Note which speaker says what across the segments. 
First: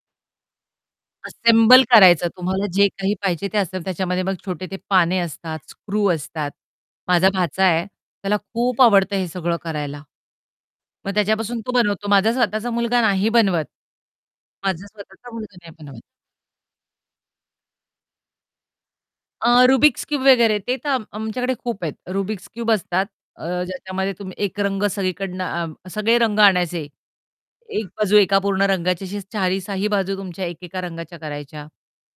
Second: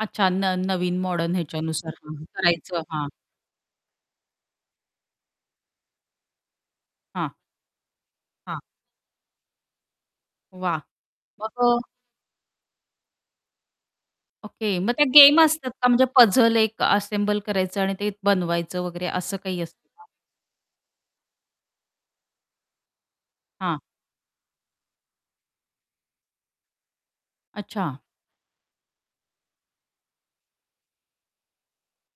Speaker 1: अच्छा न नवीन modern
Speaker 2: assemble
Speaker 1: ह्याच्यानुसार हं, हं
Speaker 2: करायचं तुम्हाला
Speaker 1: करायचं.
Speaker 2: जे
Speaker 1: हां.
Speaker 2: काही पाहिजे ते असेल त्याच्यामध्ये मग छोटे ते पाने असतात, स्क्रू असतात. माझा
Speaker 1: हां.
Speaker 2: भाचा आहे त्याला
Speaker 1: हां.
Speaker 2: खूप आवडतं हे सगळं करायला.
Speaker 1: वाह!
Speaker 2: मग
Speaker 1: मग
Speaker 2: त्याच्यापासून तो
Speaker 1: अ
Speaker 2: बनवतो, माझा स्वतःचा मुलगा नाही बनवत.
Speaker 1: ओके
Speaker 2: माझा
Speaker 1: मग ते
Speaker 2: स्वतःचा
Speaker 1: गेम
Speaker 2: मुलगा
Speaker 1: असतात
Speaker 2: नाही
Speaker 1: का
Speaker 2: बनवत.
Speaker 1: म्हणजे पझल एक असेंबल करायचं आणि ते बनवायचं वगैरे असं काही
Speaker 2: अ,
Speaker 1: असतं
Speaker 2: रुबिक्स
Speaker 1: का?
Speaker 2: क्यूब वगैरे ते तर आम आमच्याकडे खूप आहेत. रुबिक्स क्यूब असतात अ,
Speaker 1: हां.
Speaker 2: ज्याच्यामध्ये तुम्ही एक रंग सगळीकडनं आ, सगळे रंग आणायचे. एक
Speaker 1: अच्छा.
Speaker 2: बाजू एका पूर्ण रंगाच्या 4ही 6ही बाजू तुमच्या एकेका रंगाच्या करायच्या.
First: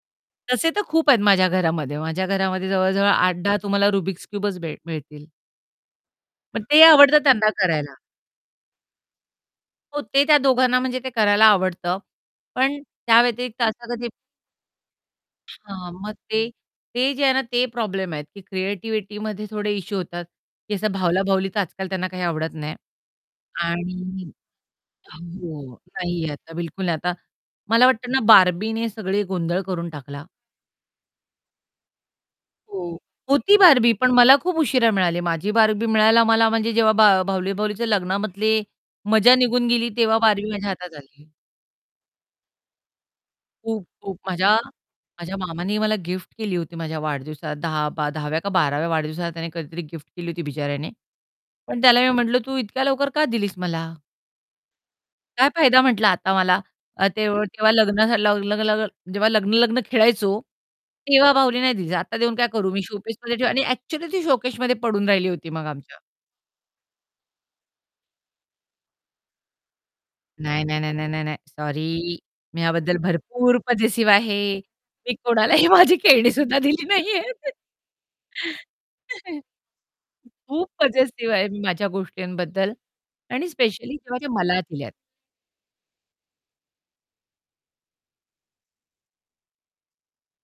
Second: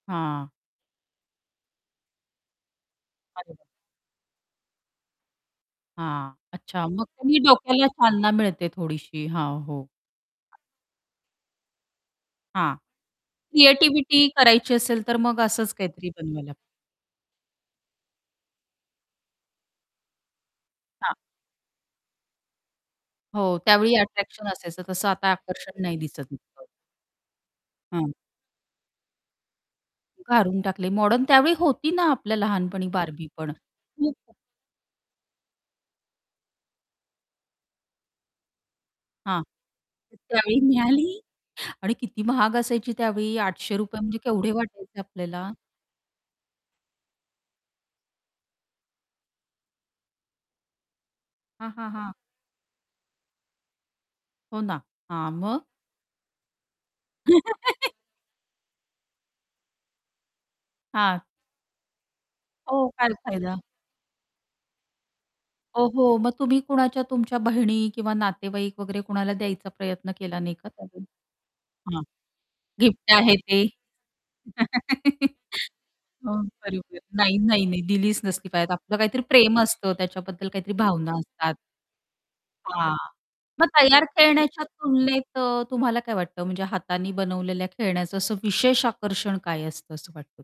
Speaker 1: हां.
Speaker 2: तसे तर खूप आहेत माझ्या घरामध्ये माझ्या घरामध्ये जवळ-जवळ आठ
Speaker 1: अरे
Speaker 2: दहा
Speaker 1: वाह!
Speaker 2: तुम्हाला रुबिक्स क्युबच भेट मिळतील.
Speaker 1: हां.
Speaker 2: मग ते
Speaker 1: अच्छा. मग
Speaker 2: आवडतं
Speaker 1: त्यांनी
Speaker 2: त्यांना
Speaker 1: डोक्याला
Speaker 2: करायला.
Speaker 1: चालना मिळते थोडीशी, हां, हो.
Speaker 2: हो, ते त्या दोघांना म्हणजे ते करायला आवडतं.
Speaker 1: हां.
Speaker 2: पण त्या व्यतिरिक्त असं कधी
Speaker 1: क्रिएटिव्हिटी करायची असेल तर मग असंच
Speaker 2: हां.
Speaker 1: काहीतरी
Speaker 2: मग ते,
Speaker 1: बनवायला
Speaker 2: ते जे आहे ना ते प्रॉब्लेम आहेत की क्रिएटिव्हिटीमध्ये थोडे इश्यू होतात की असं
Speaker 1: हां.
Speaker 2: भावला-भावलीचं आजकाल त्यांना काही आवडत नाही.
Speaker 1: हो, त्यावेळी
Speaker 2: आणि
Speaker 1: अट्रॅक्शन असायचं तसं आता
Speaker 2: हो.
Speaker 1: आकर्षण नाही
Speaker 2: नाहीये
Speaker 1: दिसत
Speaker 2: आता
Speaker 1: इतकं.
Speaker 2: बिलकुल नाही आता मला
Speaker 1: हं.
Speaker 2: वाटतं ना बार्बीने सगळे गोंधळ करून टाकला.
Speaker 1: काढून टाकले मॉडर्न. त्यावेळी होती ना आपल्या लहानपणी
Speaker 2: हो.
Speaker 1: बार्बी पण!
Speaker 2: होती बार्बी, पण
Speaker 1: खूप
Speaker 2: मला खूप उशिरा मिळाली. माझी बार्बी मिळायला मला म्हणजे जेव्हा बाह बाहुली-बाहुलीच्या लग्नामधले मजा
Speaker 1: हां,
Speaker 2: निघून गेली
Speaker 1: त
Speaker 2: तेव्हा बार्बी
Speaker 1: त्यावेळी
Speaker 2: माझ्या हातात
Speaker 1: मिळाली!
Speaker 2: आली.
Speaker 1: आणि किती महाग असायची त्यावेळी. आठशे
Speaker 2: खूप,
Speaker 1: रुपये
Speaker 2: खूप.
Speaker 1: म्हणजे केवढे
Speaker 2: माझ्या
Speaker 1: वाटायचे
Speaker 2: माझ्या
Speaker 1: आपल्याला.
Speaker 2: मामानी मला गिफ्ट केली होती माझ्या वाढदिवसा 10 बा 10व्या का 12व्या वाढदिवसाला त्याने कधीतरी गिफ्ट केली होती बिचाऱ्याने.
Speaker 1: हां,
Speaker 2: पण
Speaker 1: हां,
Speaker 2: त्याला मी
Speaker 1: हां.
Speaker 2: म्हटलं, "तू इतक्या लवकर का दिलीस मला?"
Speaker 1: हो ना, हां.
Speaker 2: काय
Speaker 1: मग?
Speaker 2: फायदा म्हटलं आता मला. अ, ते व तेव्हा लग्न झालं लाव [unintelligible] जेव्हा लग्न-लग्न खेळायचो,
Speaker 1: हां.
Speaker 2: तेव्हा बाहुली नाही दिलीस. आता देऊन काय करू, मी
Speaker 1: हो, काय
Speaker 2: शोकेसमध्ये ठेवू?
Speaker 1: फायदा?
Speaker 2: आणि ॲक्चुअली, ती शोकेसमध्ये पडून राहिली होती मग आमच्या.
Speaker 1: ओहो! मग तुम्ही कोणाच्या तुमच्या बहिणी किंवा नातेवाईक वगैरे कोणाला द्यायचा प्रयत्न केला नाही
Speaker 2: नाही,
Speaker 1: का?
Speaker 2: नाही, नाही,
Speaker 1: [unintelligible]
Speaker 2: नाही, नाही, नाही.
Speaker 1: हां.
Speaker 2: सॉरी मी याबद्दल
Speaker 1: गिफ्ट आहे
Speaker 2: भरपूर
Speaker 1: ते.
Speaker 2: पजेसिव्ह आहे. मी कोणालाही माझी खेळणी
Speaker 1: हां,
Speaker 2: सुद्धा दिली
Speaker 1: बरोबर. नाही,
Speaker 2: नाहीयेत.
Speaker 1: नाही, नाही दिलीच नसती पायात, आपलं काहीतरी प्रेम असतं त्याच्याबद्दल
Speaker 2: खूप
Speaker 1: काहीतरी भावना
Speaker 2: पजेसिव्ह आहे
Speaker 1: असतात.
Speaker 2: मी माझ्या गोष्टींबद्दल
Speaker 1: हां,
Speaker 2: आणि
Speaker 1: मग
Speaker 2: स्पेशली
Speaker 1: तयार
Speaker 2: जेव्हा मला
Speaker 1: खेळण्याच्या
Speaker 2: दिल्यात.
Speaker 1: तुलनेत अ, तुम्हाला काय वाटतं म्हणजे हाताने बनवलेल्या खेळण्याचं असं विशेष आकर्षण काय असतं असं वाटतं?